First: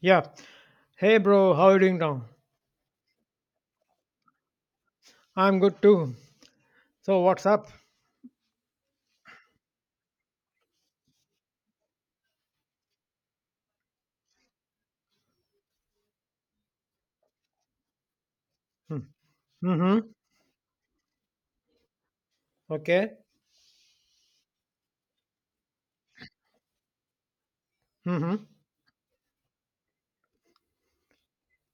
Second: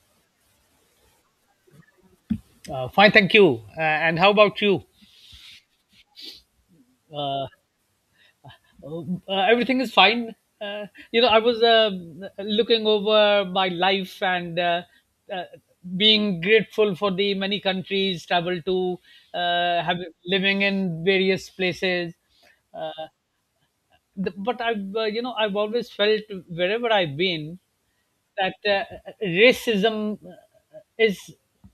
Yeah. Hey, bro, how you doing now? Fine, thank you. And how about you? I'm good too. So, what's Uh, up? Everything is fine. Uh, I was looking over my life, and uh, being grateful for the many countries traveled to, Hmm. Have Mm-hmm. living in various places. Uh, Okay. But I've, I've always felt wherever I've been Mm-hmm. that racism is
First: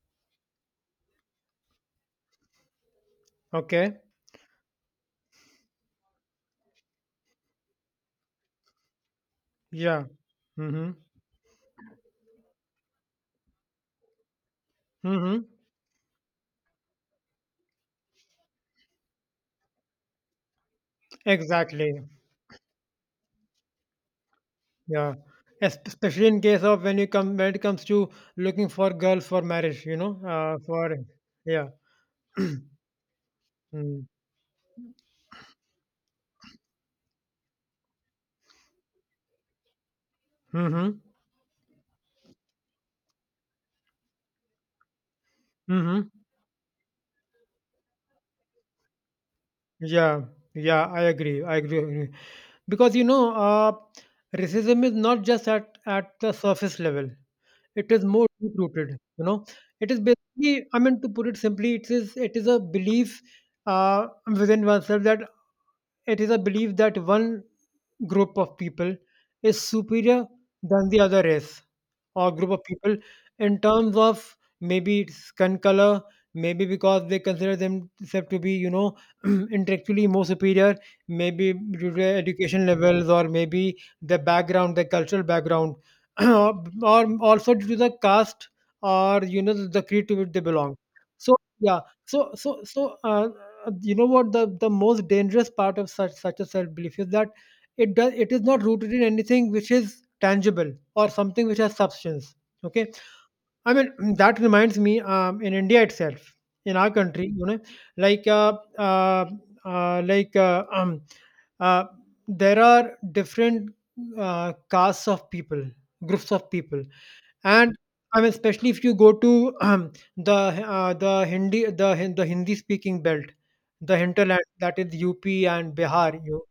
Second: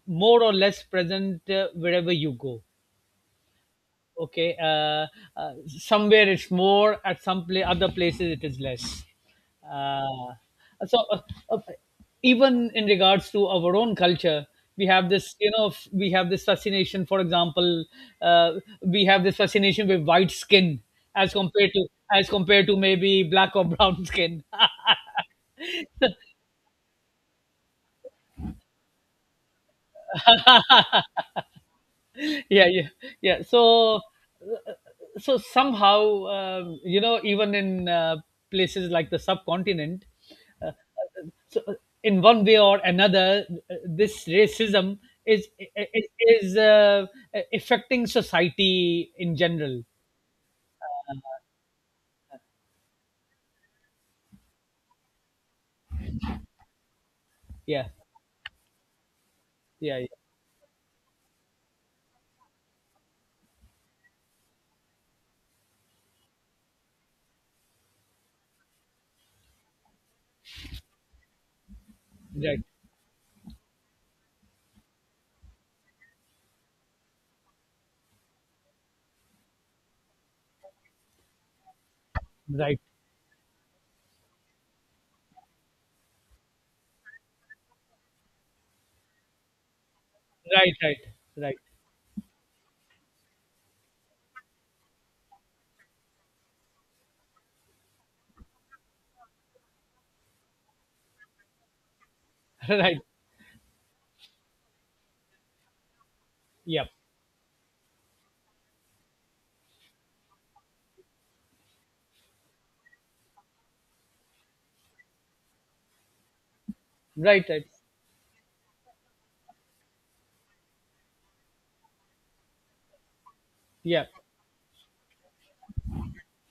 more or less present wherever you go. Okay. Okay. Somewhere it's more, at other places it is less. Yeah. uh, Mm-hmm. so, uh, even in regards to our own culture, we have this, Mm-hmm. We have this fascination, for example. uh, we have this fascination with white skin as compared to, Exactly. Maybe black or brown skin. Yeah. Especially in case of when you come when it comes to looking for girls for marriage, for yeah. Yeah, yeah, yeah. So, Mm-hmm. So somehow, even in places like the subcontinent. uh, Mm-hmm. so uh, in one way or another, this racism is is, Mm-hmm. is uh, affecting society in general. Yeah, yeah, I agree. I agree. Agree. Because racism is not just at the surface level; Yeah, it is more deep rooted. You know, it yeah, is yeah. basically. I mean, to put it simply, it is a belief uh, within oneself that it is a belief that one group of people is superior than the other race or group Right, of people in terms of maybe it's skin color, maybe because they consider themselves to be, you know, intellectually more superior, maybe due to their education right, levels or maybe the background, the cultural background, or or also due to the caste or the creed to which they right, belong. right, So right. yeah, so you know what the most dangerous part of such a self belief is that it is not rooted in anything which is tangible or something which has substance. Okay. Right. I mean, that reminds me, in India itself, in Yeah. our country, you know, like, uh, uh, uh, like, uh, um, uh, there are different castes of people, groups of people, Right, right. and I mean, especially if you go to the the Hindi speaking belt, the Yeah. hinterland, that is UP and Bihar, you,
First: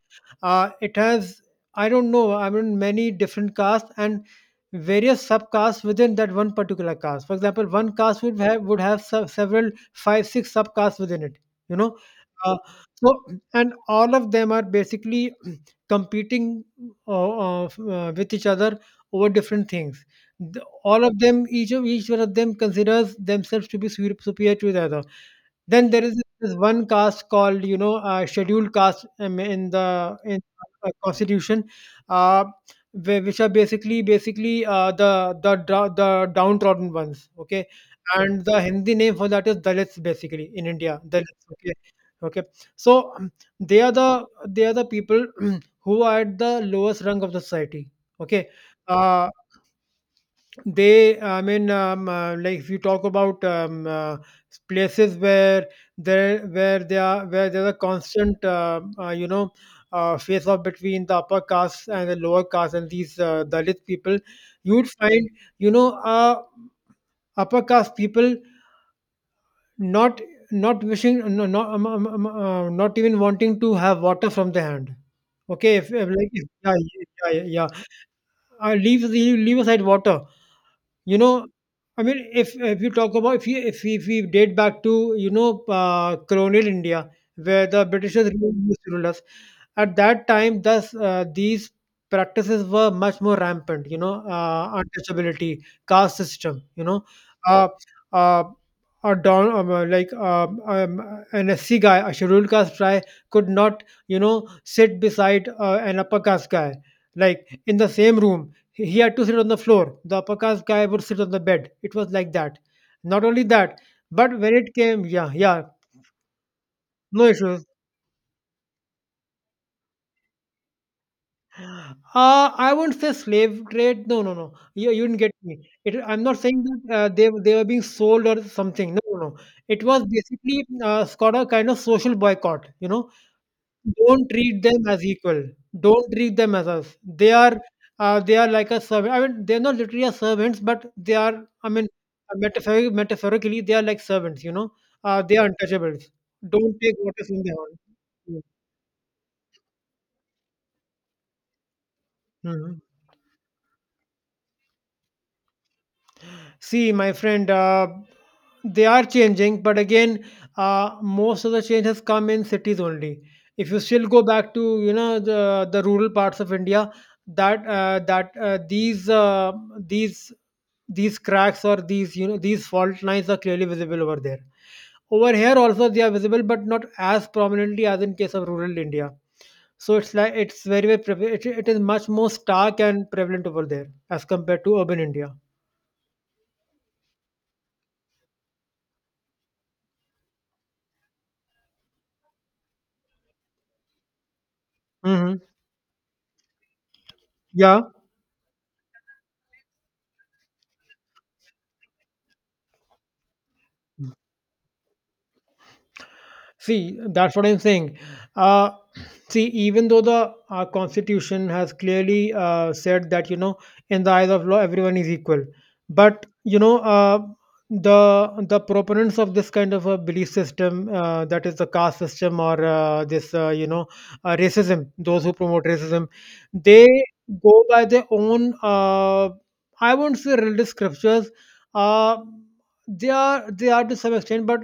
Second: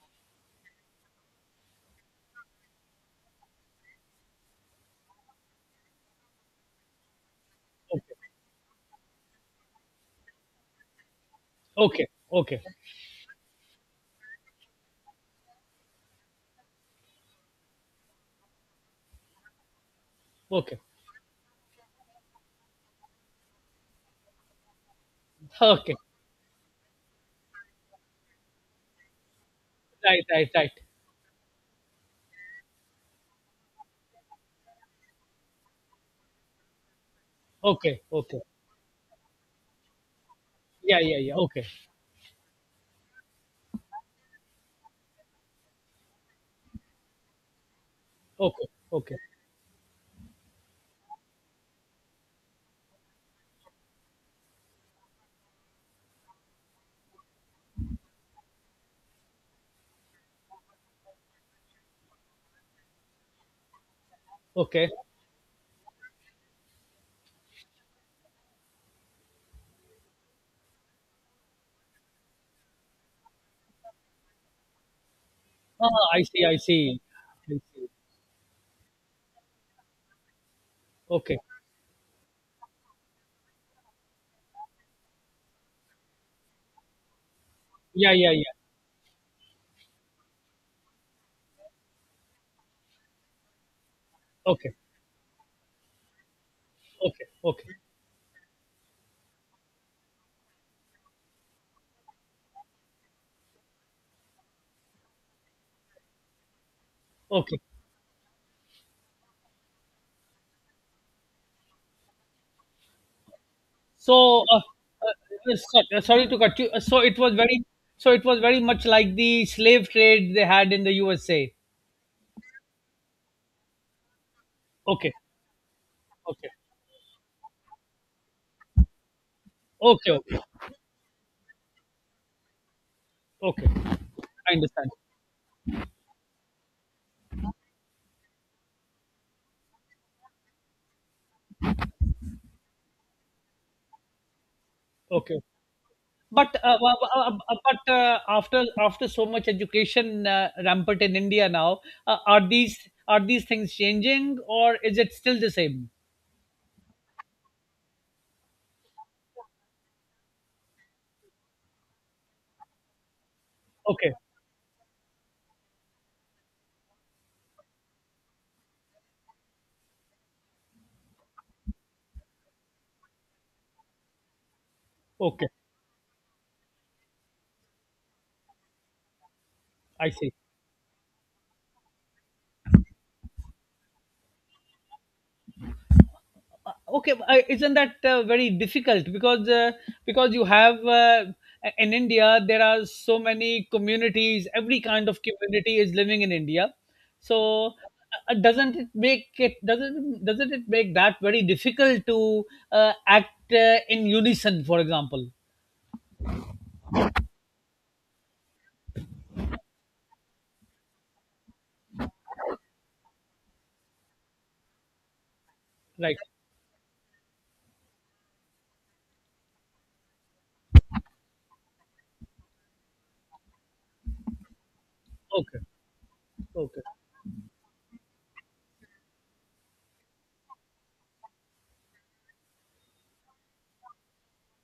uh, it has I don't know, I mean, many different castes, and various subcasts within that one particular caste. For example, one Okay, caste would have several five six subcasts within it. You know, okay, uh, okay, so and all of them are basically competing with each other over different things. Okay, All of them, each one of them considers themselves to be superior to the other. Then okay. there is this one caste called, you know, scheduled caste Right, in right, right. the constitution, uh, which are basically the the downtrodden ones. Okay, Okay, okay. and the Hindi name for that is Dalits, basically in Yeah, India, yeah, yeah. Dalits. Okay. Okay, okay. So they are the people who are at the lowest rung of the society. Okay, Okay, okay, uh, I mean, like if you talk about places where there, where they are, where there's a constant, you know, face off between the upper caste and the lower caste and these Dalit people, you okay. would find, you know, upper caste people not no, not even wanting to have water from the hand. Okay, if Ah, I like see, if, I yeah, see, yeah, yeah. I yeah. see. Leave leave aside water. You Okay. know, I mean, if you talk about if you if we date back to you know colonial India, where the Yeah, Britishers yeah, yeah. really used to rule us, at that time, thus these practices were much more rampant. You know, Okay, untouchability, caste system. You know, okay, uh, okay, uh, a don like an SC guy, a scheduled caste guy, could not you know sit beside an upper caste guy. okay. Like in the same room, he had to sit on the floor. The upper caste guy would sit on the bed. It was like that. Not only that, but So, when it came, yeah, yeah, sorry to cut you. No issues. So it was very much like the slave trade they had in the USA. I won't say slave trade. No, no, no. You Okay, didn't get me. I'm not okay, saying that they were being sold or something. No, no, no. It was okay, okay, basically got a kind of social boycott. You know, okay. don't I treat them understand. as equal. Don't treat them as us. They are like a servant. I mean, they're not literally as servants, but they are. I mean, metaphorically, they are like servants. You know, they Okay, are untouchables. but Don't take what is in their hand. after so much education rampant in India now, are Hmm, hmm, these, hmm. Things changing, or is it still the same? See, my friend, they are changing, but again, most of the change has come in cities only. If you still Okay. go back to the rural parts of India, that that these these cracks or these you know these fault lines are clearly visible over there. Over Okay, here also they are visible, but not as prominently as in case of rural India. So I it's see. like it's it is much more stark and prevalent over there as compared to urban India. Okay, isn't that very difficult, because you have, in India there are so many communities. Every kind of Hmm. community is living in India. So, Yeah. Doesn't it make that very difficult to act in unison? For example, See, that's what I'm saying. Uh, see, even though the Constitution has clearly said that, you know, in the eyes of law, everyone is equal. right? But, you know, the proponents of this kind of a belief system, that is the caste system or this, you know, racism, those who Okay, promote racism, okay. they go by their own, I won't say religious scriptures, uh, they are to some extent, but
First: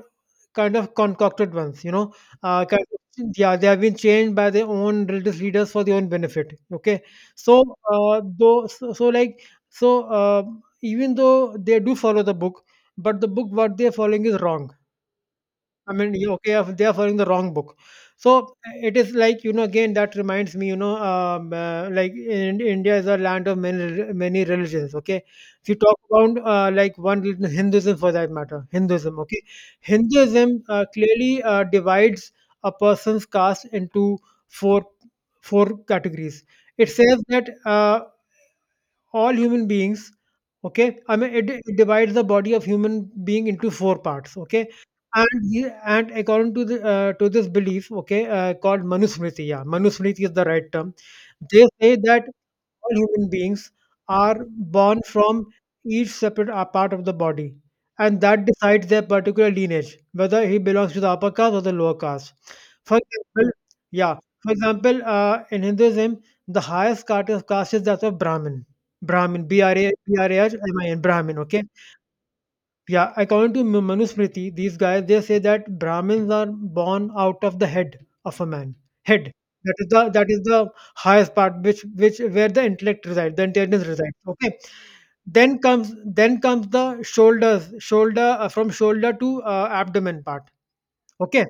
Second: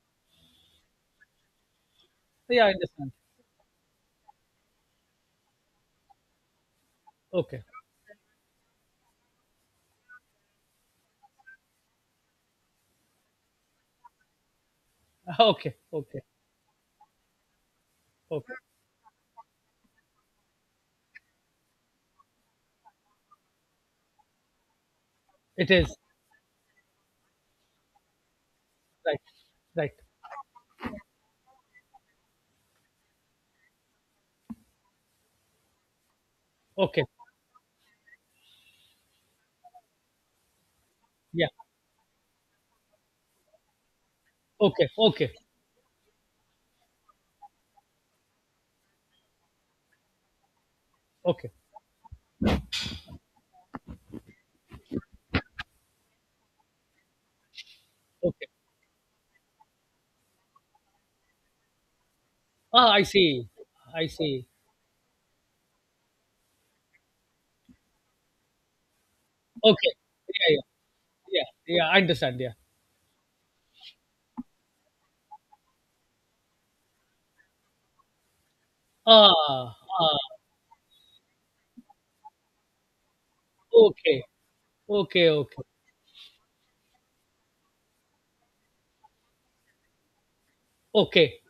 kind of concocted ones, you know. Yeah, I Kind understand. of, yeah, they have been changed by their own religious leaders for their own benefit. Okay, Okay, so though, so, so like so, even though they do follow the book, but the book what they are following is wrong. okay, I mean, okay, yeah, okay, they are following the wrong book. So okay. it is like you know again that reminds me you know India is a land of many religions. Okay, if It you is, talk about like one religion, Hinduism for that matter, Hinduism. right, Okay, right. Hinduism clearly divides a person's caste into four four categories. It Okay, says that all human beings okay I mean yeah. It divides the body of human being into four parts okay Okay, okay. and and according to the to this belief okay called manusmriti yeah manusmriti is the right term. Okay, They say that all human beings are born from each separate part of the body, and that okay. decides their particular lineage, whether he belongs to the upper caste or the lower caste. Ah, For I see. example, I yeah, see. for example, in Hinduism, the highest caste is that of Brahmin. Brahmin, B R A Okay. B R A Yeah, H yeah, M I N, Brahmin, okay? yeah, yeah. I understand. Yeah. Yeah, according to Manusmriti, these guys they say that Brahmins are born out of the head of a man. Head. Ah, That is ah. the highest part which where the intellect resides, the intelligence resides. Okay, Okay. okay, okay, Then comes the shoulders, shoulder from shoulder to abdomen part. okay. Okay.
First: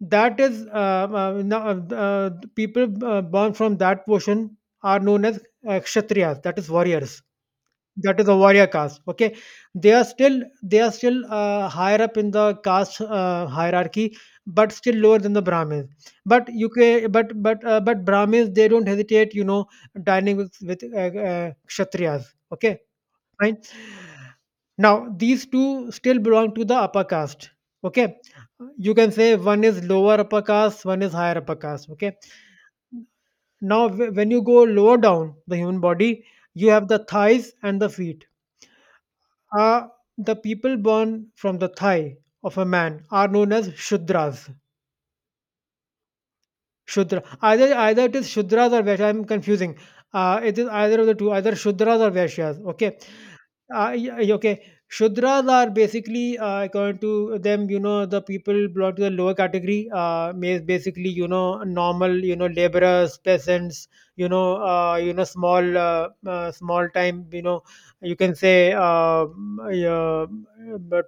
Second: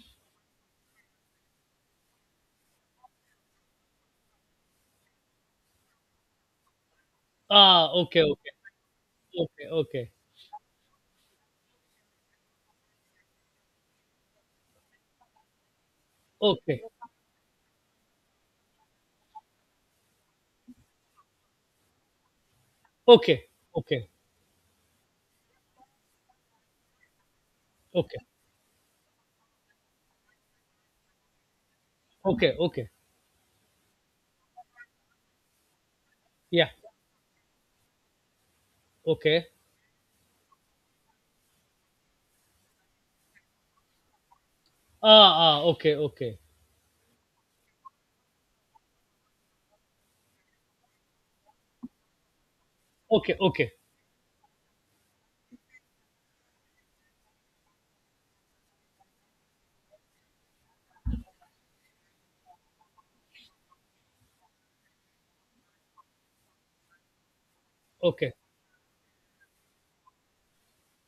That is people born from that portion are known as kshatriyas. That is warriors. Ah, That okay, is a okay, warrior caste. Okay, okay, they are okay, still higher up in the caste hierarchy, but still lower than the Brahmins. But you okay, UK, but Brahmins they don't hesitate, you know, dining with Kshatriyas. Okay, okay, fine. okay, Now these two still belong to the upper caste. Okay, okay, you can say one is lower upper caste, one is higher upper caste. Okay, okay, okay. now when you go lower down the human body, you Yeah. have the thighs and the feet Okay. uh, the people born from the thigh of a man are known as Shudras. Ah, ah. Okay, okay, Shudra. Either either it is Shudras or Vaishyas. I'm confusing. It is either of the two, either Shudras or Vaishyas. Okay okay, okay, okay shudras are basically according to them you know the people belong to the lower category is basically you know normal you know laborers peasants you know small small time you know you can say uh,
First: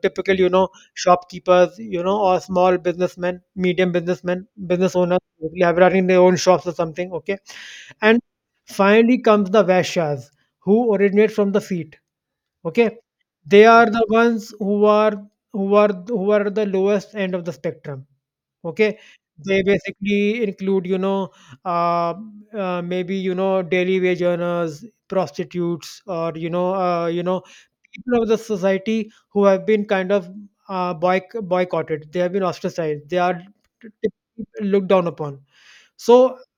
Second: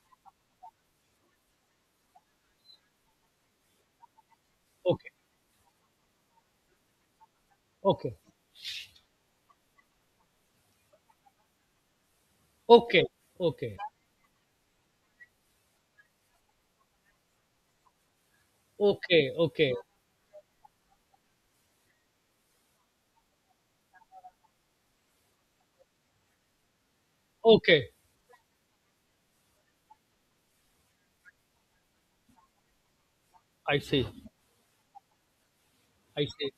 typical you know shopkeepers you know or small businessmen medium businessmen okay, business okay, owners basically have running their own shops or something okay okay, and finally comes the vaishyas who originate from the feet. Okay? okay, They okay, are the ones who are who are the lowest end of the spectrum. Okay? okay, They okay, basically include, you know, uh, maybe you know daily wage earners, prostitutes, or you know, okay. people of the society who have been kind of boycotted. They have been ostracized. They are I t- see. Looked down upon so I uh, see.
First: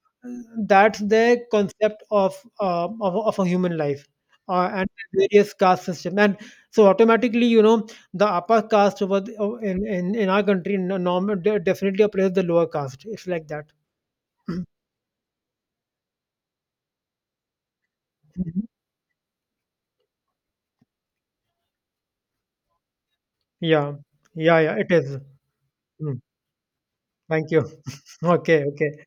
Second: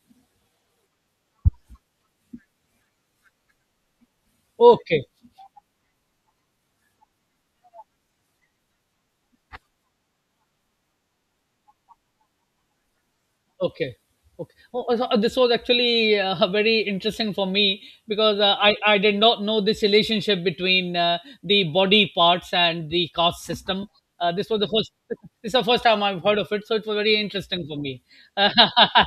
that's the concept of of a human life and Okay. various caste system and so automatically you know the upper caste over in our country definitely oppresses the lower caste it's like that. Okay. Okay. Oh, oh, so this was actually very interesting for me, because Mhm. I did not know this relationship between the body parts and the caste system. Yeah This yeah was the yeah first. it is. This is the first time Mm. I've heard of it, so it was very Thank you. interesting for me. Okay okay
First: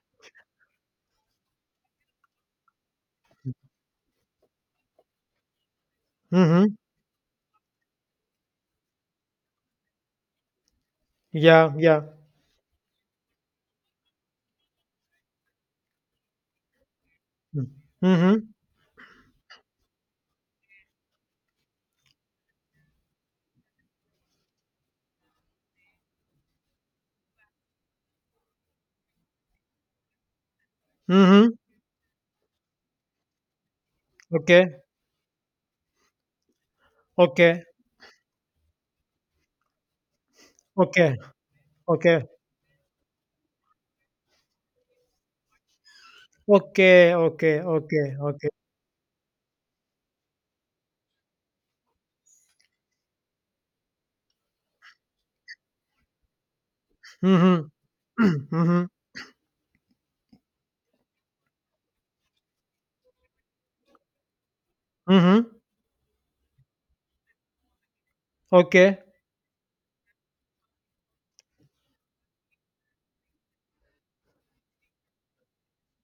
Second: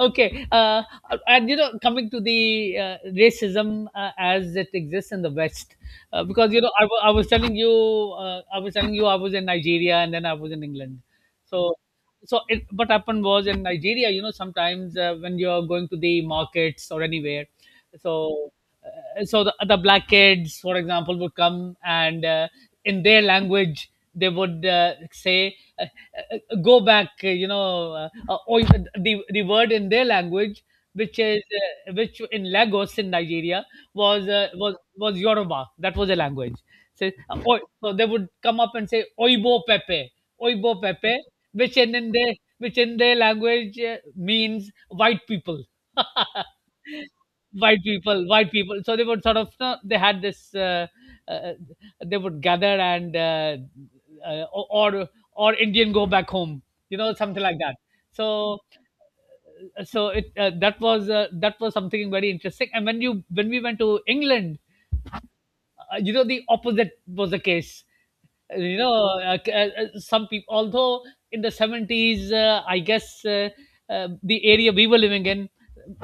Okay. And you know, coming to the racism as it exists in the West. Because you mm-hmm. know, I, wa- I was telling you. I was in Nigeria, and then I was in England. Yeah So, yeah what happened was, in Nigeria, you know, sometimes when you're going to the markets or anywhere. mm-hmm. So, the black kids, for example, would come and, in their language, they would say, "Go back," or even the word in their language, which is, Mm-hmm. Which in Lagos in Nigeria was uh, Okay was was Yoruba. That was a language. So, okay so they would come up and say, "Oibo Pepe." Oibo okay Pepe, which in okay their which in their language means white people. okay okay White okay people, okay white people. So they would sort of, no, they had this. Uh, they would gather and, or Indian, go back home. You know, something like mm-hmm. that. So, Mm-hmm. so it that was something very interesting. And when we went to England, Mhm. You know the opposite was the case, you know. Okay. Some people, although in the 70s, I guess, the area we were living in,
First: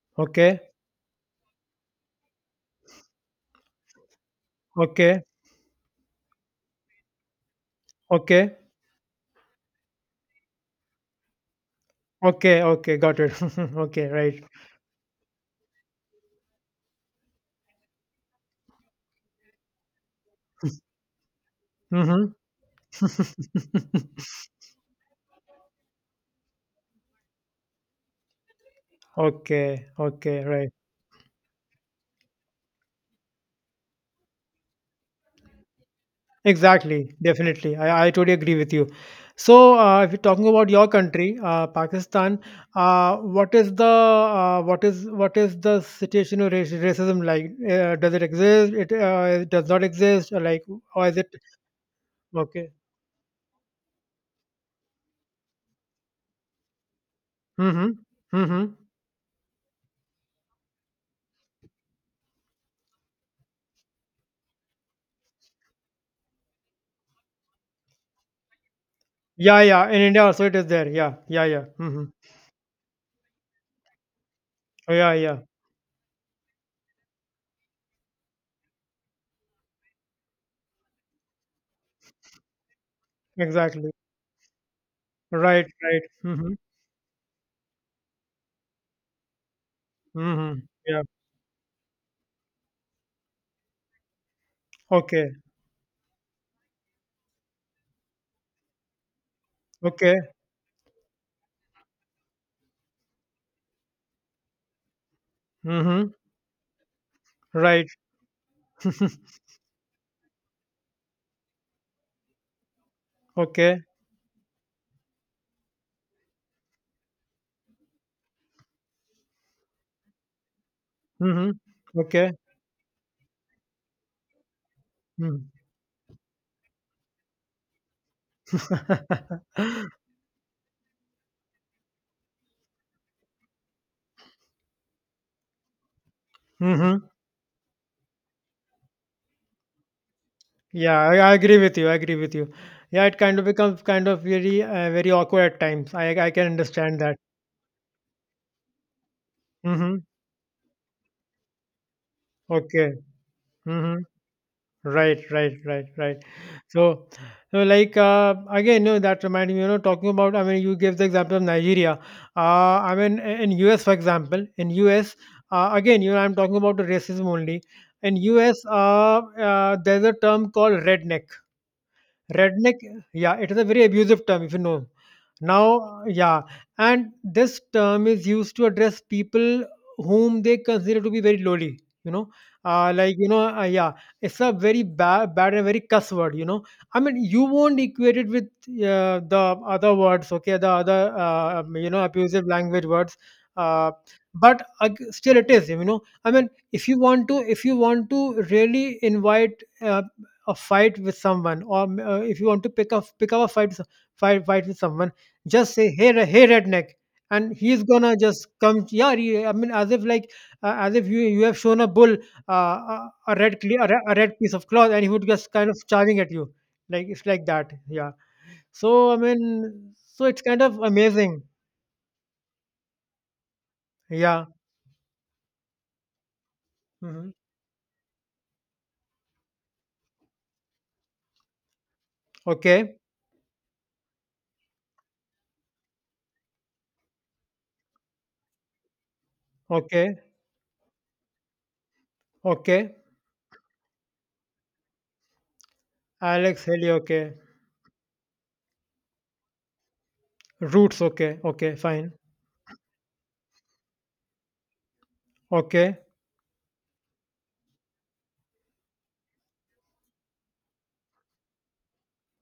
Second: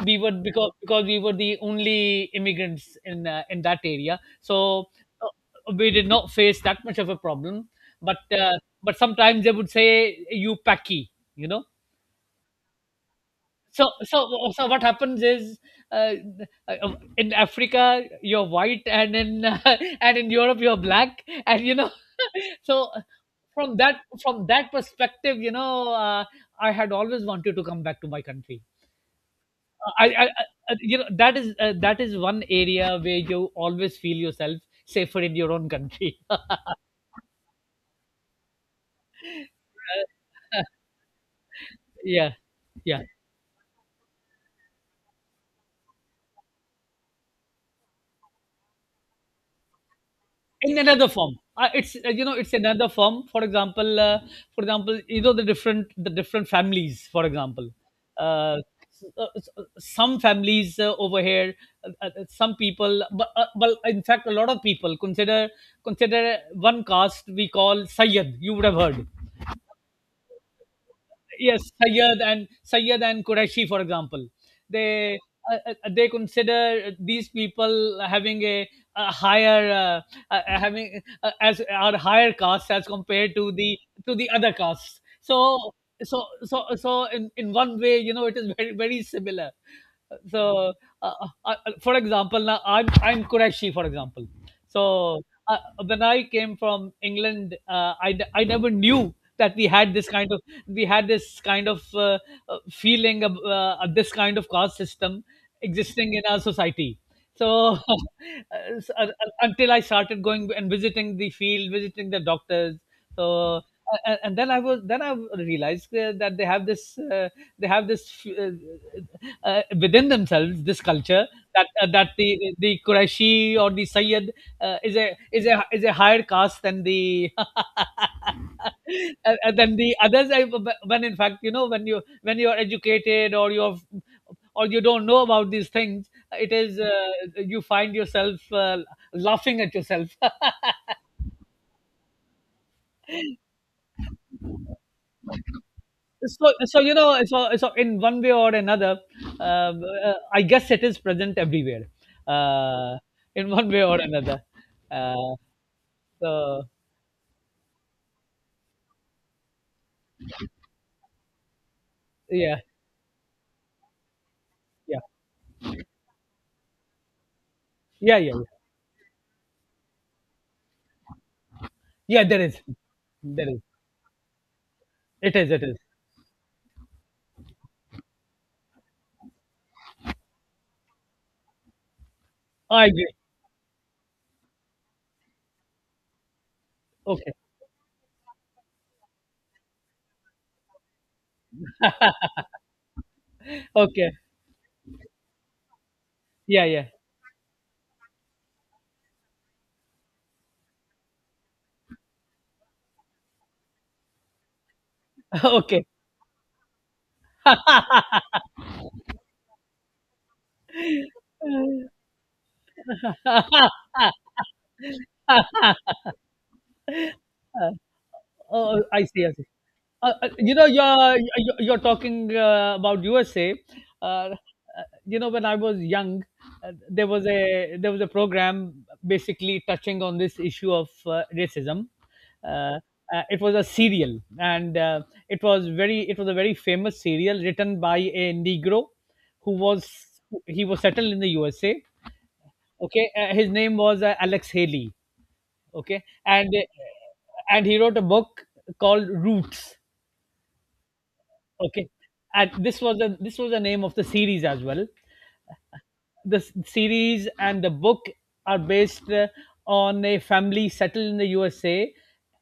we were, Okay. because we were the only immigrants in that area, so Okay. uh, we did not face that much of a problem. But Okay. Sometimes they would say, "You packy," you know. Okay. Okay. Got it. So, Okay. Right. What happens is, uh, uh, in Africa you're white, and in and in Europe you're black, and you know. Mhm. So, from that from that perspective, you know, I had always wanted to come back to my country. Okay. I Okay. Right. You know That is, that is one area where you always feel yourself safer in your own country. Exactly. Definitely. I totally agree with you. So, if you're talking about your country, Yeah, Pakistan, yeah. What is the situation of racism like? Does it exist? It does not exist. Or like, In or another is it? form, it's, it's Okay? another form. For example, you know, the different families, for example, Mm-hmm. uh, Mm-hmm. Some families over here, some people, but well, in fact, a lot of people consider, consider one caste we call sayyad, you would have heard. Yeah, yeah. In India also it is there. Yeah, yeah, Yes, yeah. Hmm. Sayyad, and Sayyad and Qureshi, for example, Oh, yeah, they, yeah, they consider these people having a higher, having, as are higher castes, as compared exactly. to the other castes. Right, So, right. Mm-hmm. So in one way, you know, it is very, very similar. Mm-hmm. So, Yeah. uh, uh, uh, for example, now I'm Qureshi, for example. So, Okay. uh, when I came from England, I never knew that Okay. We had this kind of, feeling of, of this kind of caste system Mm-hmm. existing in our society. So, Right. S- uh, until I started going and visiting the field, visiting the doctors. So, Okay. And then I was then I realized, that they have this, they have this uh, within themselves, this culture. Mm-hmm. That that the Okay. the Quraishi or the Sayyid, is Mm. A higher caste than the. And, then the others, I, when, in fact, you know, when you're educated, or you're, or you don't know about these things, it is, Mm-hmm. you find yourself, laughing at yourself. Yeah, I agree with you. I Agree with you. Yeah, it kind of becomes kind of very, very awkward at times. I can So, you understand that. know, so in one way or another, Mm-hmm. I guess it is present everywhere, Okay. uh, in one way Mm-hmm. or another. Right, uh, right, right, right. so. So, so like again, you know, that reminded me, you know, talking about. I mean, you gave the example of Nigeria. Yeah, I mean, in US, for example, in yeah, US, again, you know, I'm talking about the racism only. In yeah, yeah, yeah. US, there's a term called redneck. Yeah, Redneck, yeah, there it is is. a very abusive term if you know. It is it is. Now, yeah, and this term is used to address people whom they consider to be very lowly, you know. I agree. Like, you know, yeah, it's a very bad, bad and very cuss word, you know. I mean, Okay, you won't equate it with the other words, okay, the other, you know, abusive language words. Uh, okay. but still it is, you know. I mean, Yeah, if yeah. you want to if you want to really invite a fight with someone, or if you want to pick up a fight with someone, just Okay. say, "Hey hey redneck," and he's gonna just come. Yeah, I mean, as if like, as if you have shown a bull a red cle- a, re- a red piece of cloth, and he would just kind of charging at you, like, it's like that. Yeah. Oh, I So I see, I see. mean, so it's You kind know, of you're amazing. you're you're talking about USA. Uh, uh, Yeah. you know, when I was young, uh, there was Hmm. a there was a program basically touching on this issue of racism. Uh, Okay. It was a serial, and it was a very famous serial, written by a Negro who was Okay. he was settled in the USA. Okay. Okay, his name was Alex Haley. Okay, and Alex Haley. Okay. He wrote a book called Roots. Roots. Okay, okay, Okay, fine. and this was the name of the series as well. Okay. The series and the book are based, on a family settled in the USA,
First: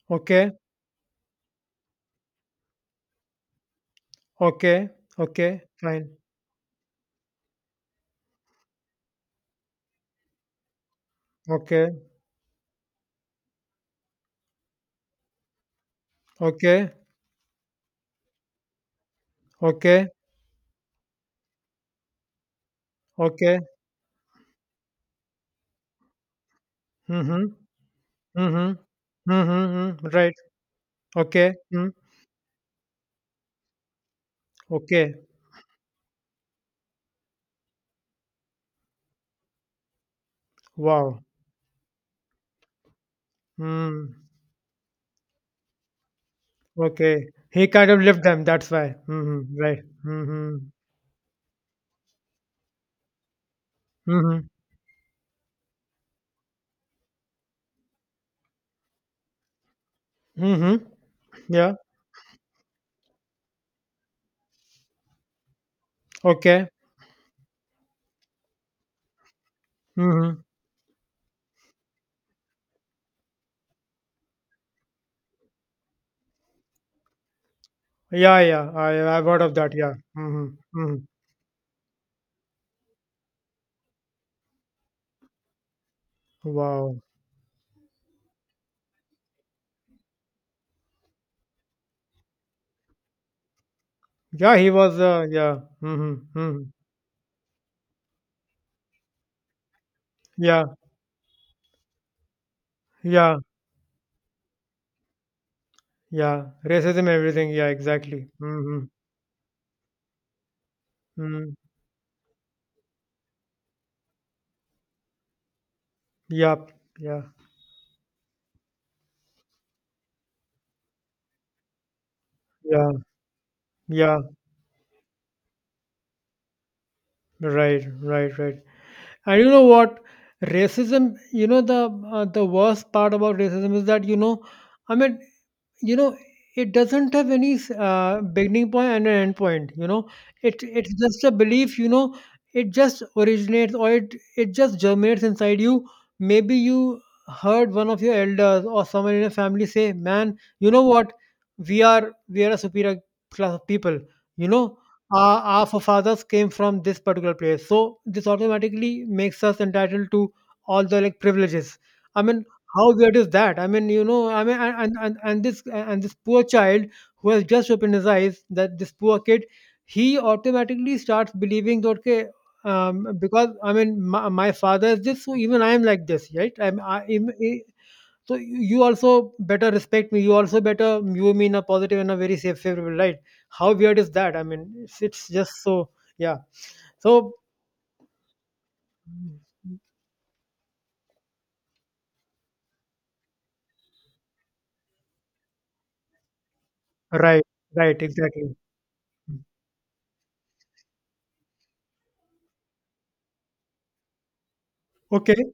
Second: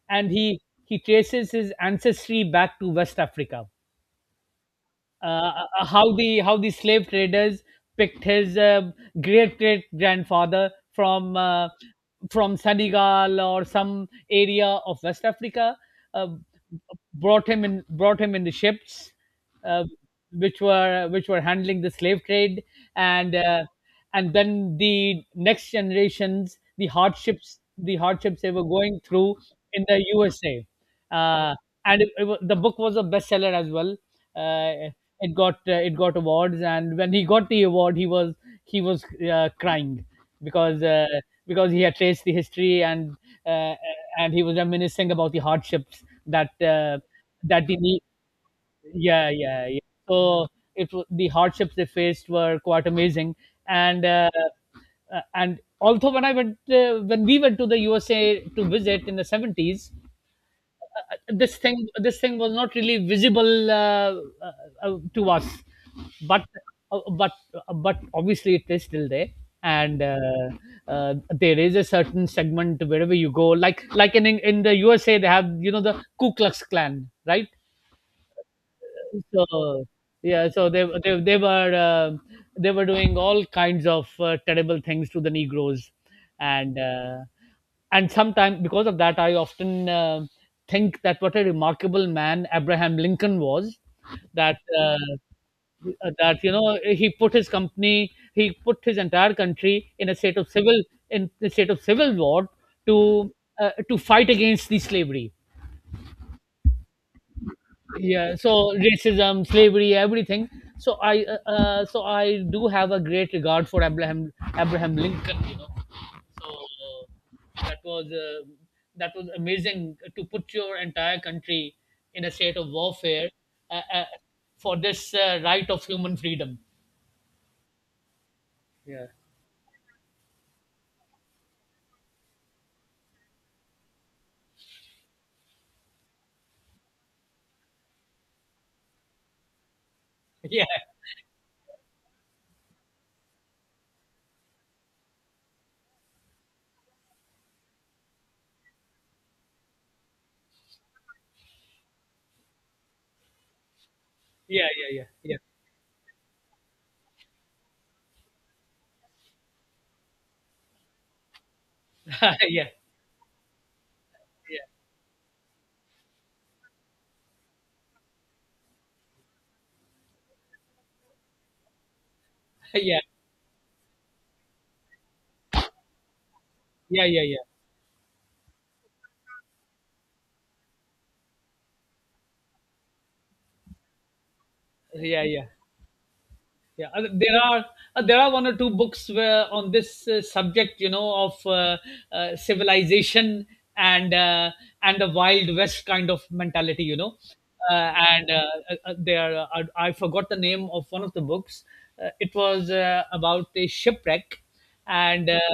and Okay. He traces his ancestry back to West Africa. Okay, uh, okay, how fine. the how the slave traders picked his, great great grandfather from, Okay, from Senegal or some area of West Africa, uh, okay, brought him in the ships, uh, okay, which were handling the slave trade, and okay. Then the next generations, Mm-hmm. The hardships they were Mm-hmm. going Mm-hmm. through in the Mm-hmm. Right. USA. Okay. Uh, Mm. and it, it, wa- The book was a bestseller as well. Uh, Okay. It got awards, and when he got the award, he was crying, because uh, Wow. because he had traced the history, and uh, Mm. He was reminiscing about the hardships that, Okay. that He the kind of ne- lived them, that's why. yeah, Mm-hmm. yeah, yeah. Right. so Mm-hmm. The hardships they faced were quite amazing, and Mm-hmm. Also, when we went to the USA to visit in the 70s. Mm-hmm. this Yeah. thing this thing was not really visible, to us. But Okay. Obviously, it is still there, and Mm-hmm. There is a certain segment wherever you go, like in the USA they have, you know, the Ku Klux Klan, right? Yeah, yeah. I I've heard of that, So, yeah. yeah, so Mm-hmm. Mm-hmm. They were doing all kinds of terrible things to the Negroes, and Wow. Sometimes, because of that, I often think that what a remarkable man Abraham Lincoln was, Yeah, that. he Uh, was yeah. Mm-hmm. that you Mm-hmm. know he put his entire country in a state of Yeah, civil war to yeah, to fight against the slavery. yeah. Racism, everything, yeah, exactly. Yeah, so Mm-hmm. racism, slavery, everything. So i uh, Mm. uh, so i do have a great regard for Abraham lincoln, you know. So Yeah, yeah, that was amazing to put your entire country in a state of yeah, warfare, uh, uh, yeah, for this right of human freedom. right, right, right. Yeah. And you know what? Racism, the worst part about racism is that, you know, I mean, you know, it doesn't have any beginning point and an end point, you know. it Yeah, it's just a belief, you know. It just originates, or it just germinates inside you. Maybe you heard one of your elders or someone in your family say, "Man, you know what, we are a superior class of people, you yeah, know. yeah, yeah, yeah. Our forefathers came from this particular place, so this automatically makes us entitled to all the, like, privileges." I Yeah, mean, yeah, how weird is that? I mean, you know, I mean, yeah, and this poor child who has just opened his eyes, that this poor kid, he automatically starts believing that, okay, yeah, yeah, because I mean, my father is this, so even I am like this, right? I'm, I, yeah, im- yeah, I- So you also better respect me. You also better view me in a positive and a very safe, favorable light. How weird is that? I mean, yeah, it's yeah, just so yeah. yeah. So There are there are one or two books where on this subject, you know, of civilization and uh, and the wild west kind of mentality, you know. right, right, And exactly. There are, I forgot the name of one of the books. It was about a shipwreck, and uh, Okay,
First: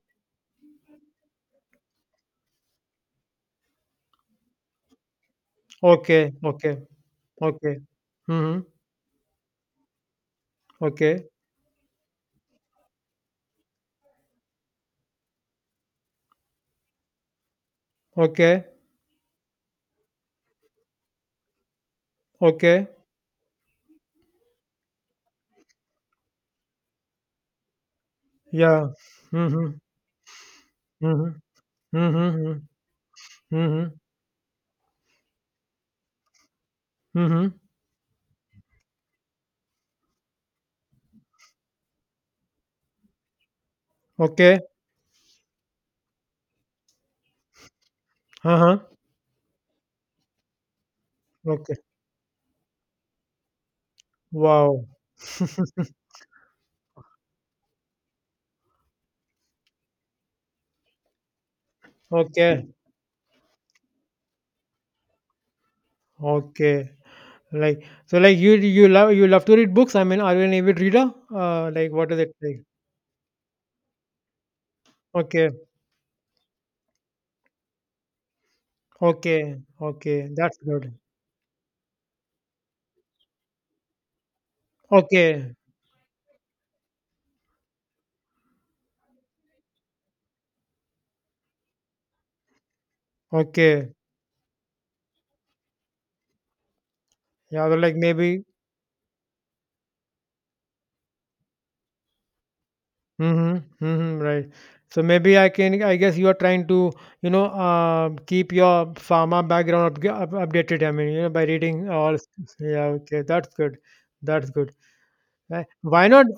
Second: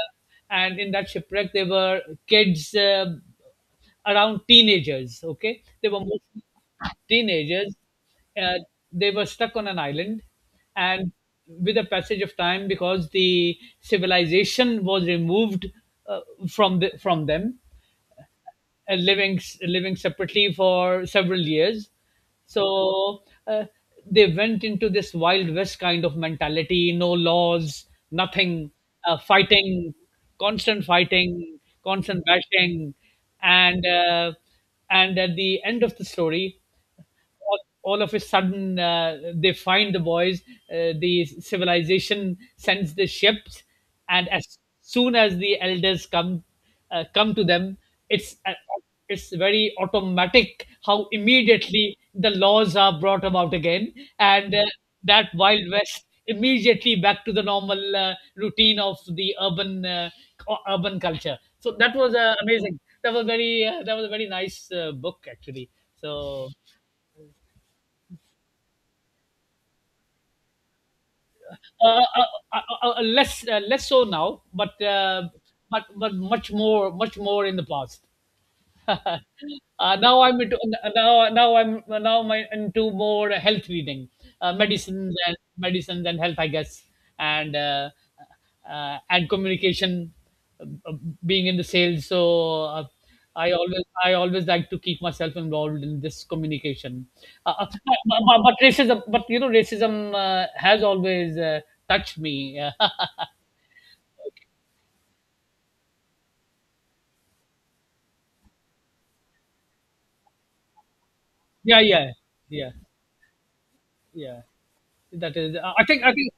and in that shipwreck there were kids, around teenagers. Okay, they were okay, mostly okay. teenagers. Okay. Uh, Mhm. they were stuck on an island, and Okay. with the passage of time, because the civilization was removed, uh, from from them, Okay. and living separately for several years. Okay. So they went into this wild west kind of mentality, no laws, nothing, Yeah. uh, Mhm. fighting, Mhm. fighting, constant Mhm. bashing, and Mhm. uh, and at the end of the story, Mhm. All of a sudden they find the boys. The civilization sends the ships, and as Okay. soon as the elders come, come to them, it's uh, Uh-huh. it's very automatic how Okay. immediately the laws are brought about again, and Wow. that wild west immediately back to the normal routine of the urban urban culture. So that was Okay. amazing. That was very that was a very nice book, actually. So. Okay. Like, so like, you love, you love to read books. I mean, are you an avid reader? Uh, Like, uh, what is it uh, like? Less less so now, but Okay. But much more in the past. Okay. Now Okay. I'm into, That's good. Now my into more health reading, uh, Okay. medicines and health, I guess, and uh, and communication, uh, being in the sales. So Okay. I always like to keep myself involved in this communication. Yeah, so like maybe. But racism, but you know, racism has always touched me. Mm-hmm. Mm-hmm. Right. So maybe I can. I guess you are trying to, you know, keep your pharma background updated. I mean, you know, by Yeah, reading yeah, all. S- yeah, Yeah. Okay. That's good. yeah. That's good. That is. I think. Why I not? think.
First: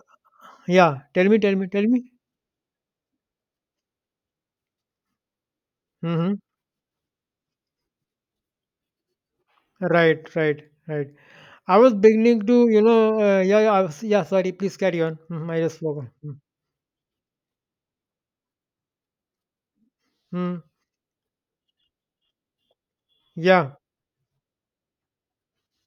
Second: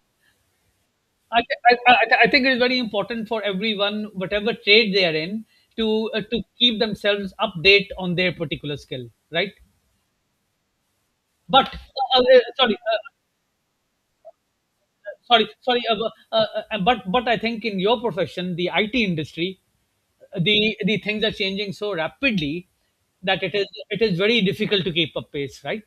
Yeah. Tell me. I, Tell me. Tell me. I think it is very important for everyone, whatever trade they are in, Mm-hmm. to keep themselves update on their particular skill, right? Right. Right. Right. But I was beginning to, sorry, you know, yeah, yeah. I was, yeah. Sorry. Please carry on. Sorry, Mhm, I just sorry, forgot. uh, but I think in your profession, the IT industry, Mm-hmm. The things are changing so rapidly that Yeah. it is very difficult to keep up pace, right?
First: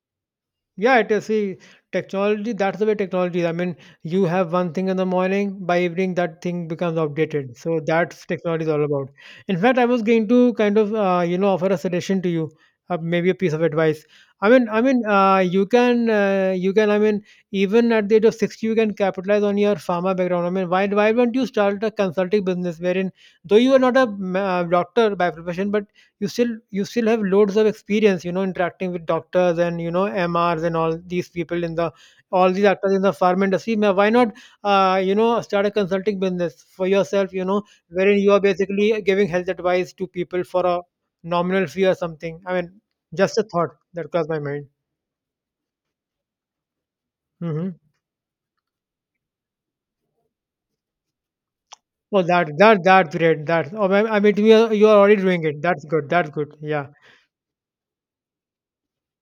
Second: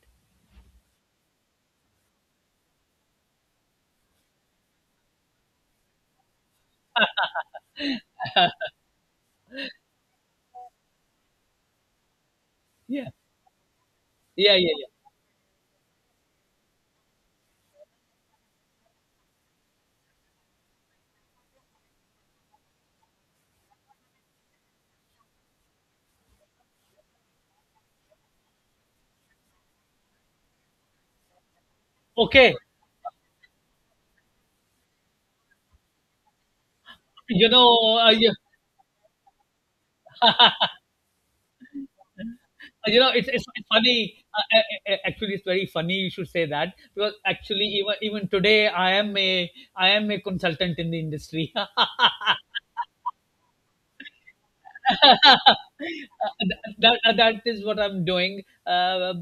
Yeah, it is. See, technology, that's the way technology is. I mean, you have one thing in the morning, by evening, that thing becomes outdated. So that's technology is all about. In fact, I was going to kind of, you know, offer a suggestion to you, Yeah, maybe a piece of advice. Yeah, yeah, I mean, yeah. You can, I mean, even at the age of 60, you can capitalize on your pharma background. I mean, why don't you start a consulting business wherein, though you are not a doctor by profession, but you still have loads of experience, you know, interacting with doctors and, you know, mrs and all these people in the all Okay, these actors in the farm industry. Why not, you know, start a consulting business for yourself, you you know, know, uh, wherein you you, are basically giving health advice to people for a nominal fee or something. I mean, You know, just a it's thought that funny. crossed my mind. Actually, it's very funny you should say that, because actually, Hmm. Even today, I am a consultant in the industry. Oh, that's great, that's, oh, I mean, you are already doing it. That's good, that's good, yeah. that, That is what I'm doing.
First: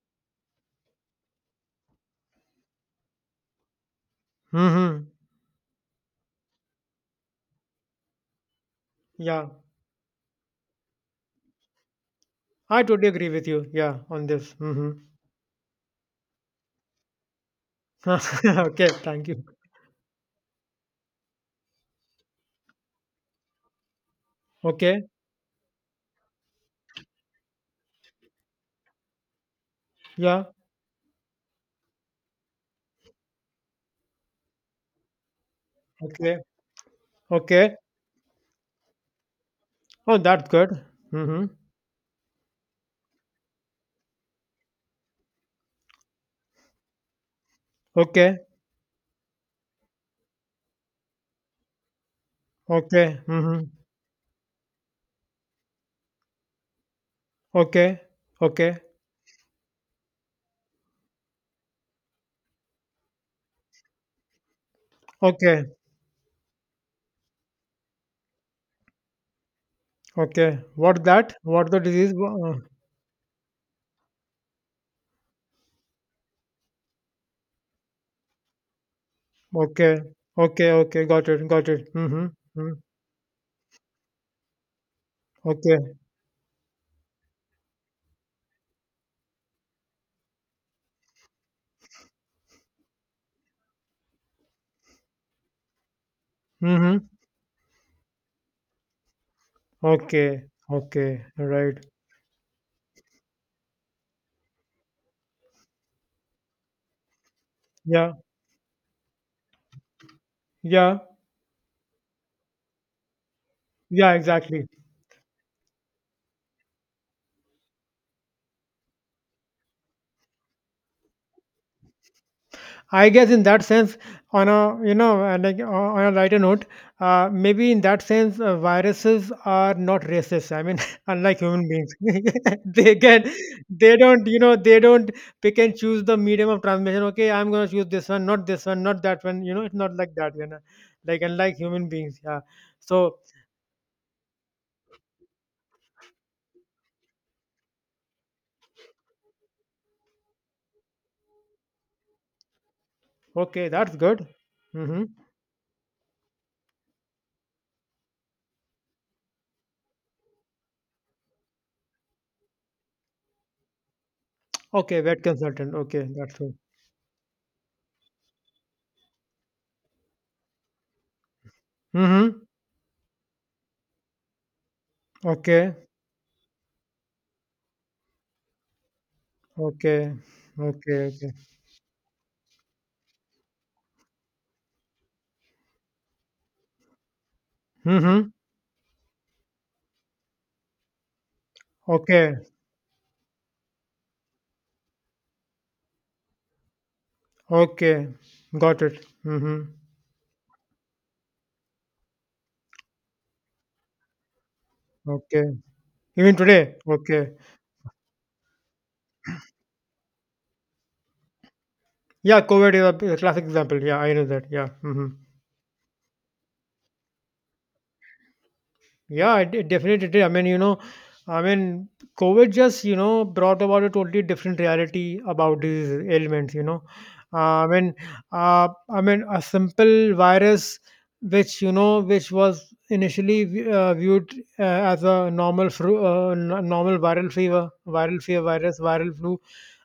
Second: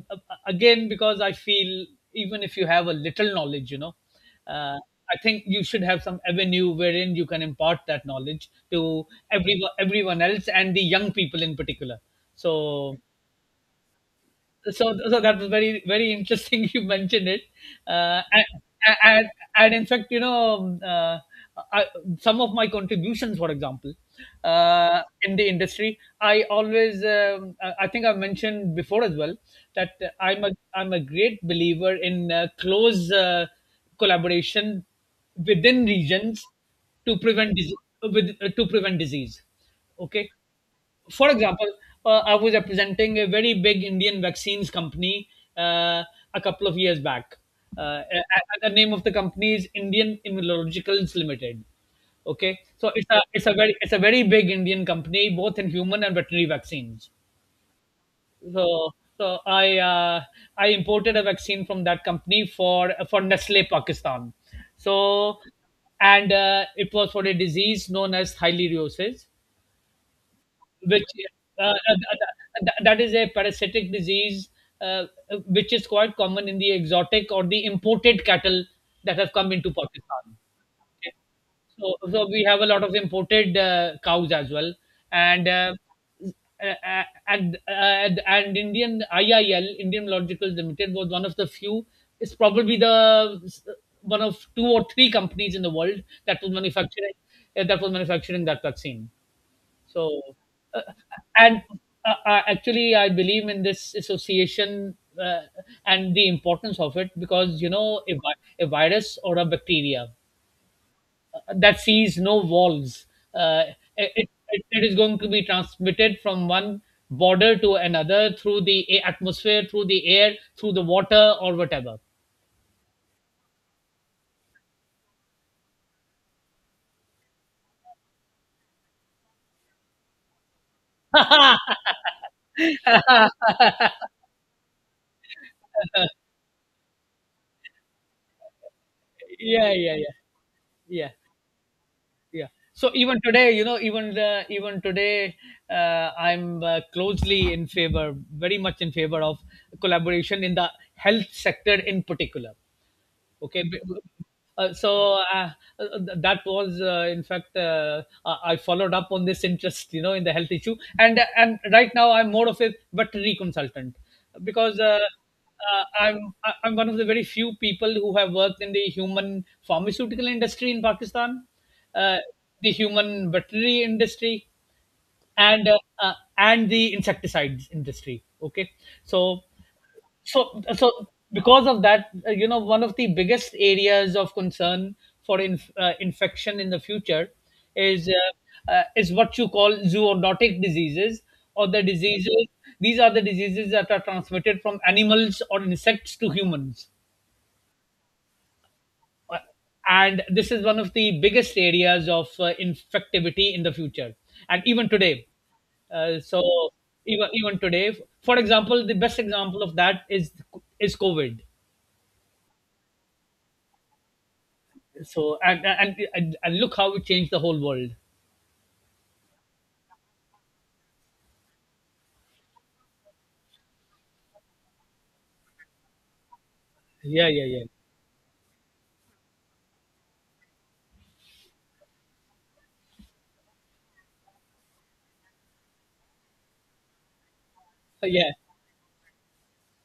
Again, because I feel, even if you have a little knowledge, you know, uh, Mm-hmm. I think you should have some avenue wherein you can impart that knowledge to Yeah, everyone else, and the young people in particular. I So totally agree with you, yeah, on this. so so that was very very interesting you mentioned it. uh, and, Mm-hmm. Okay, thank and, you. and in fact, you know, I, some of my contributions, for example, Okay. in the industry, I think I've mentioned before as well, that i'm Yeah. a I'm a great believer in close collaboration within regions Okay. to Okay. With, to prevent disease, Oh, okay. that's good. For Mm-hmm. example, I was representing a very big Indian vaccines company uh, a couple of years back. Okay. The name of the company is Indian Immunologicals Limited. Okay, so Okay. Mm-hmm. It's a very big Indian company, both in human and veterinary vaccines. Okay. Okay. So so I uh, I imported a vaccine from that company for Nestle Pakistan. So Okay. and it was for a disease known as thyleriosis, Okay. What which that? What the disease? That is a parasitic disease uh, which is quite common in the exotic or the imported cattle that have come into Okay. Pakistan. Okay. Okay. Okay. Got it. Got it. So, Mm-hmm. so we have a Mm. lot of imported cows as well, and uh, Okay. uh, uh, and uh, and Indian IIL Indian Logical Limited was one of the few. It's probably the one of two or three companies in the world that was Mm-hmm. manufacturing that vaccine. So, Okay. uh, Okay. and Right. Actually, I believe in this association uh, and the importance of it because, you know, Yeah. A virus or a bacteria Yeah. That sees no walls, uh, Yeah. Exactly. it is going to be transmitted from one border to another through the atmosphere, through the air, through the water, or whatever. I guess in that sense, on a, you know, like on a lighter note, maybe in that sense, viruses are not racist. I mean, unlike Yeah, human beings, they can, they don't, you know, they don't pick and choose the medium of transmission. Okay, I'm gonna choose this one, not that one. You know, yeah, it's not yeah, like that. You know, yeah. like unlike human beings, yeah. Yeah, so So even today, you know, even today I'm closely in favor, very much in favor of collaboration in the health sector in particular. Okay. okay, that's good. Uh, so Mm-hmm. uh, that was, in fact, I followed up on this interest, you know, in the health issue, and right now I'm more of a veterinary consultant, because Okay, vet consultant. uh, Okay, I'm that's good. I'm one of the very few people who have worked in the human pharmaceutical industry in Pakistan, uh, Mm-hmm. the human veterinary industry, and Okay. uh, uh, and the insecticides industry. Okay, so Okay. so Okay. so Okay. because of that, you know, one of the biggest areas of concern for infection in the future Mm-hmm. Is what you call zoonotic diseases, or the Okay. diseases these are the diseases that are transmitted from animals or insects to humans. Okay, got it. Uh, Mhm. and this is one of the biggest areas of infectivity in the future and even today. Okay. uh, Even so today? even Okay. Today, for example, the best example of that is covid. Yeah, COVID is a classic example. Yeah, I know that. Yeah. Mhm. So and look how it changed the whole world. Yeah, it definitely did. I mean, you know, I mean, COVID just, you know, brought about a totally different reality about these ailments, you know. Yeah, yeah, Uh, yeah, I mean, I mean, a simple virus, which, you know, which was initially viewed as a normal flu, normal viral yeah, fever virus, viral flu.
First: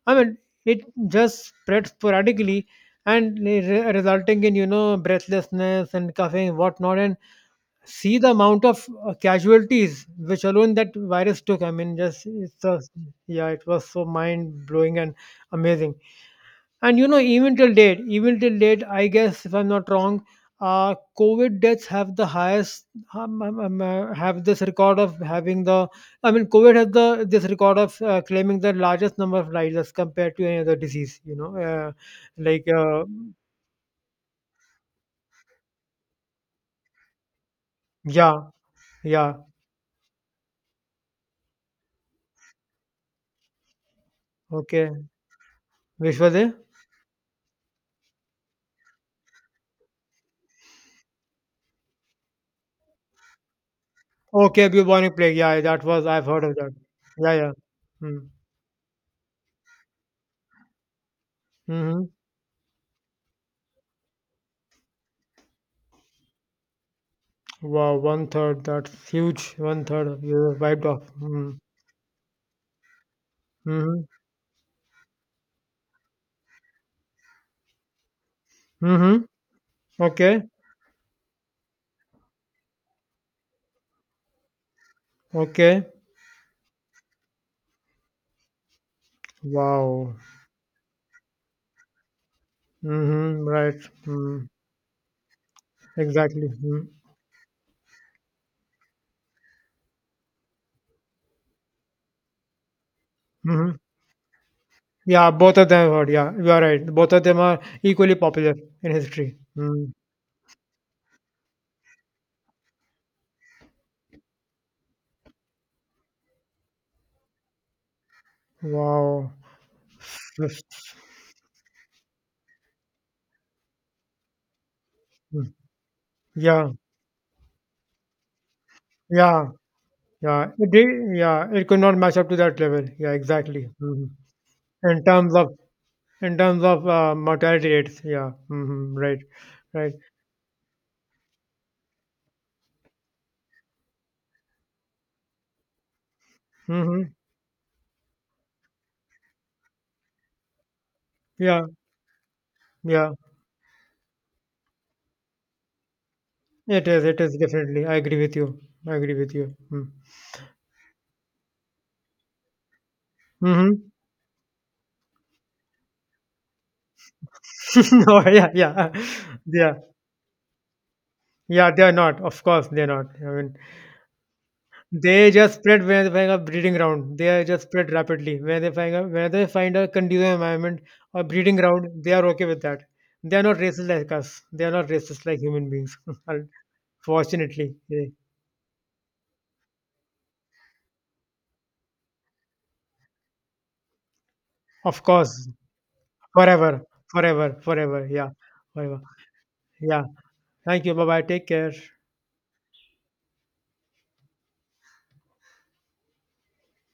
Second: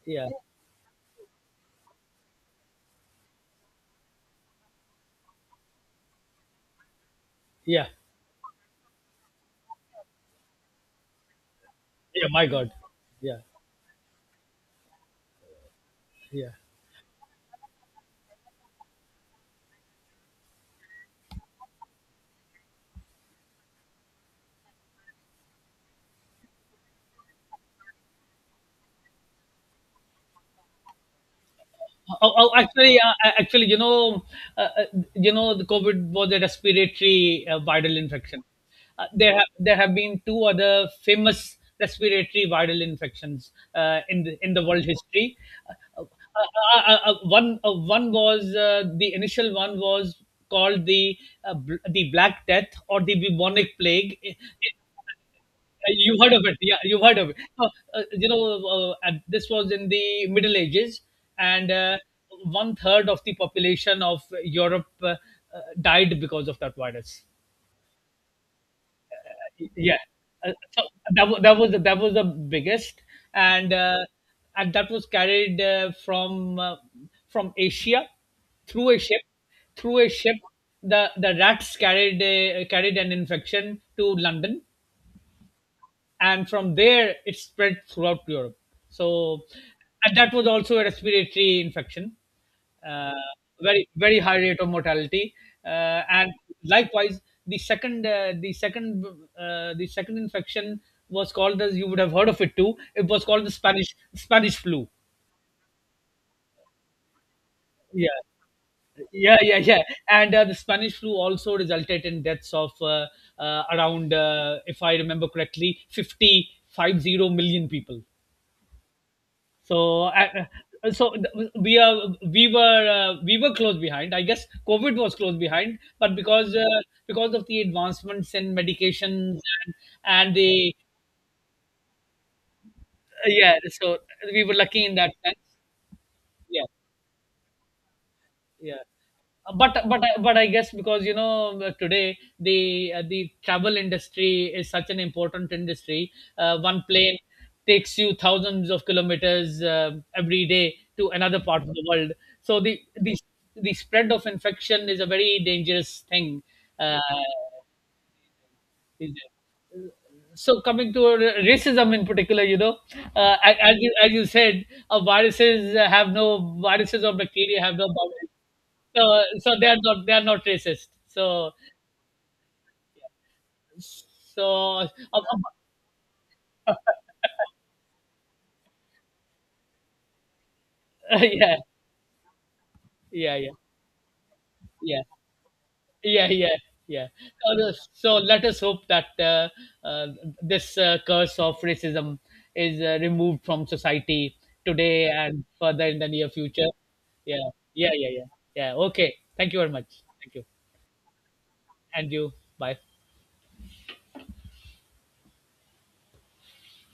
I yeah, mean, it just spread sporadically and resulting in, you know, breathlessness and coughing, and whatnot. And yeah, see the amount of casualties which alone that virus took. I mean, just yeah. My it's God, a, yeah, yeah, it was so mind blowing and amazing. yeah. And you know, even till date, I guess if I'm not wrong, COVID deaths have the highest have this record of having the. I mean, COVID has the this record of claiming the largest number of lives as compared to any other disease. You know, like uh, Actually, you know, uh, uh, the COVID was a respiratory viral infection. yeah, yeah, There have been two other famous respiratory viral infections in the world okay, history. Uh, uh, Vishwadev. One was the initial one was called the the Black Death, or the bubonic plague. Okay, bubonic plague. Yeah, that was, You've I've heard heard of of it, that. yeah. You've heard of Yeah, it. yeah. Mm. Hmm. And this was in the Middle Ages, and Mm-hmm. one third of the population of Europe died because of that virus. Wow, one third. That's huge. One Yeah, third of you so wiped off. Mm. That was the biggest, and Mm-hmm. uh, and that was carried from Asia through a ship Mm-hmm. through a ship. Okay. The rats carried carried an infection to London, Okay. and from there it spread throughout Europe. So, Wow. and that was also a respiratory infection, uh, Mm-hmm. Right. very very high Mm. rate of mortality, and Exactly. Mm. likewise the second uh, the second the second infection was called, as you would have heard of it too. It was called the Mm-hmm. Spanish flu. Yeah, both of them I've heard. Yeah, you are right. Both of them are Yeah, equally popular in history. yeah, yeah, yeah. Mm. And The Spanish flu also resulted in deaths of around, if I remember correctly, fifty million people. Wow. So, I- Yes. So we are we were close behind. I guess COVID was close Mm. behind, but Yeah. Because of the advancements in medications Yeah. and, and Yeah. It the did, yeah. It could not match up to that level. Yeah. yeah, Exactly. so Mhm. we were lucky in In that terms sense. of, in terms Yeah, of mortality rates, yeah, yeah. hmm, right, right, But I guess, because you know, today the travel industry is such an important industry. One hmm, plane takes you thousands of kilometers every day to another part yeah, of the world. So yeah. The spread of infection is a very dangerous thing. Uh, It is definitely. I agree with you. I agree with you. Mm. Coming to racism in particular, you know, Mm-hmm. As you said, viruses or bacteria have no No, boundaries. yeah, yeah, So they yeah, are not, they are not racist. So. yeah. They are not. Of course, they are not. I mean, So, ab- they ab- just spread when they find a breeding ground. They are just spread rapidly. When they find a, when they find a conducive environment or breeding yeah, ground, they are okay with that. They yeah, are yeah, not racist like us. They are not yeah, racist like human beings. yeah, yeah, yeah. So, Fortunately, yeah. so let us hope that uh, this curse of racism is removed from society Of today course. and further in the near future. Forever, Yeah, forever, yeah, forever. yeah, yeah, Yeah, yeah. forever. Okay. Thank you very Yeah. much. Thank you. Thank you. Bye bye. Take care. And you. Bye.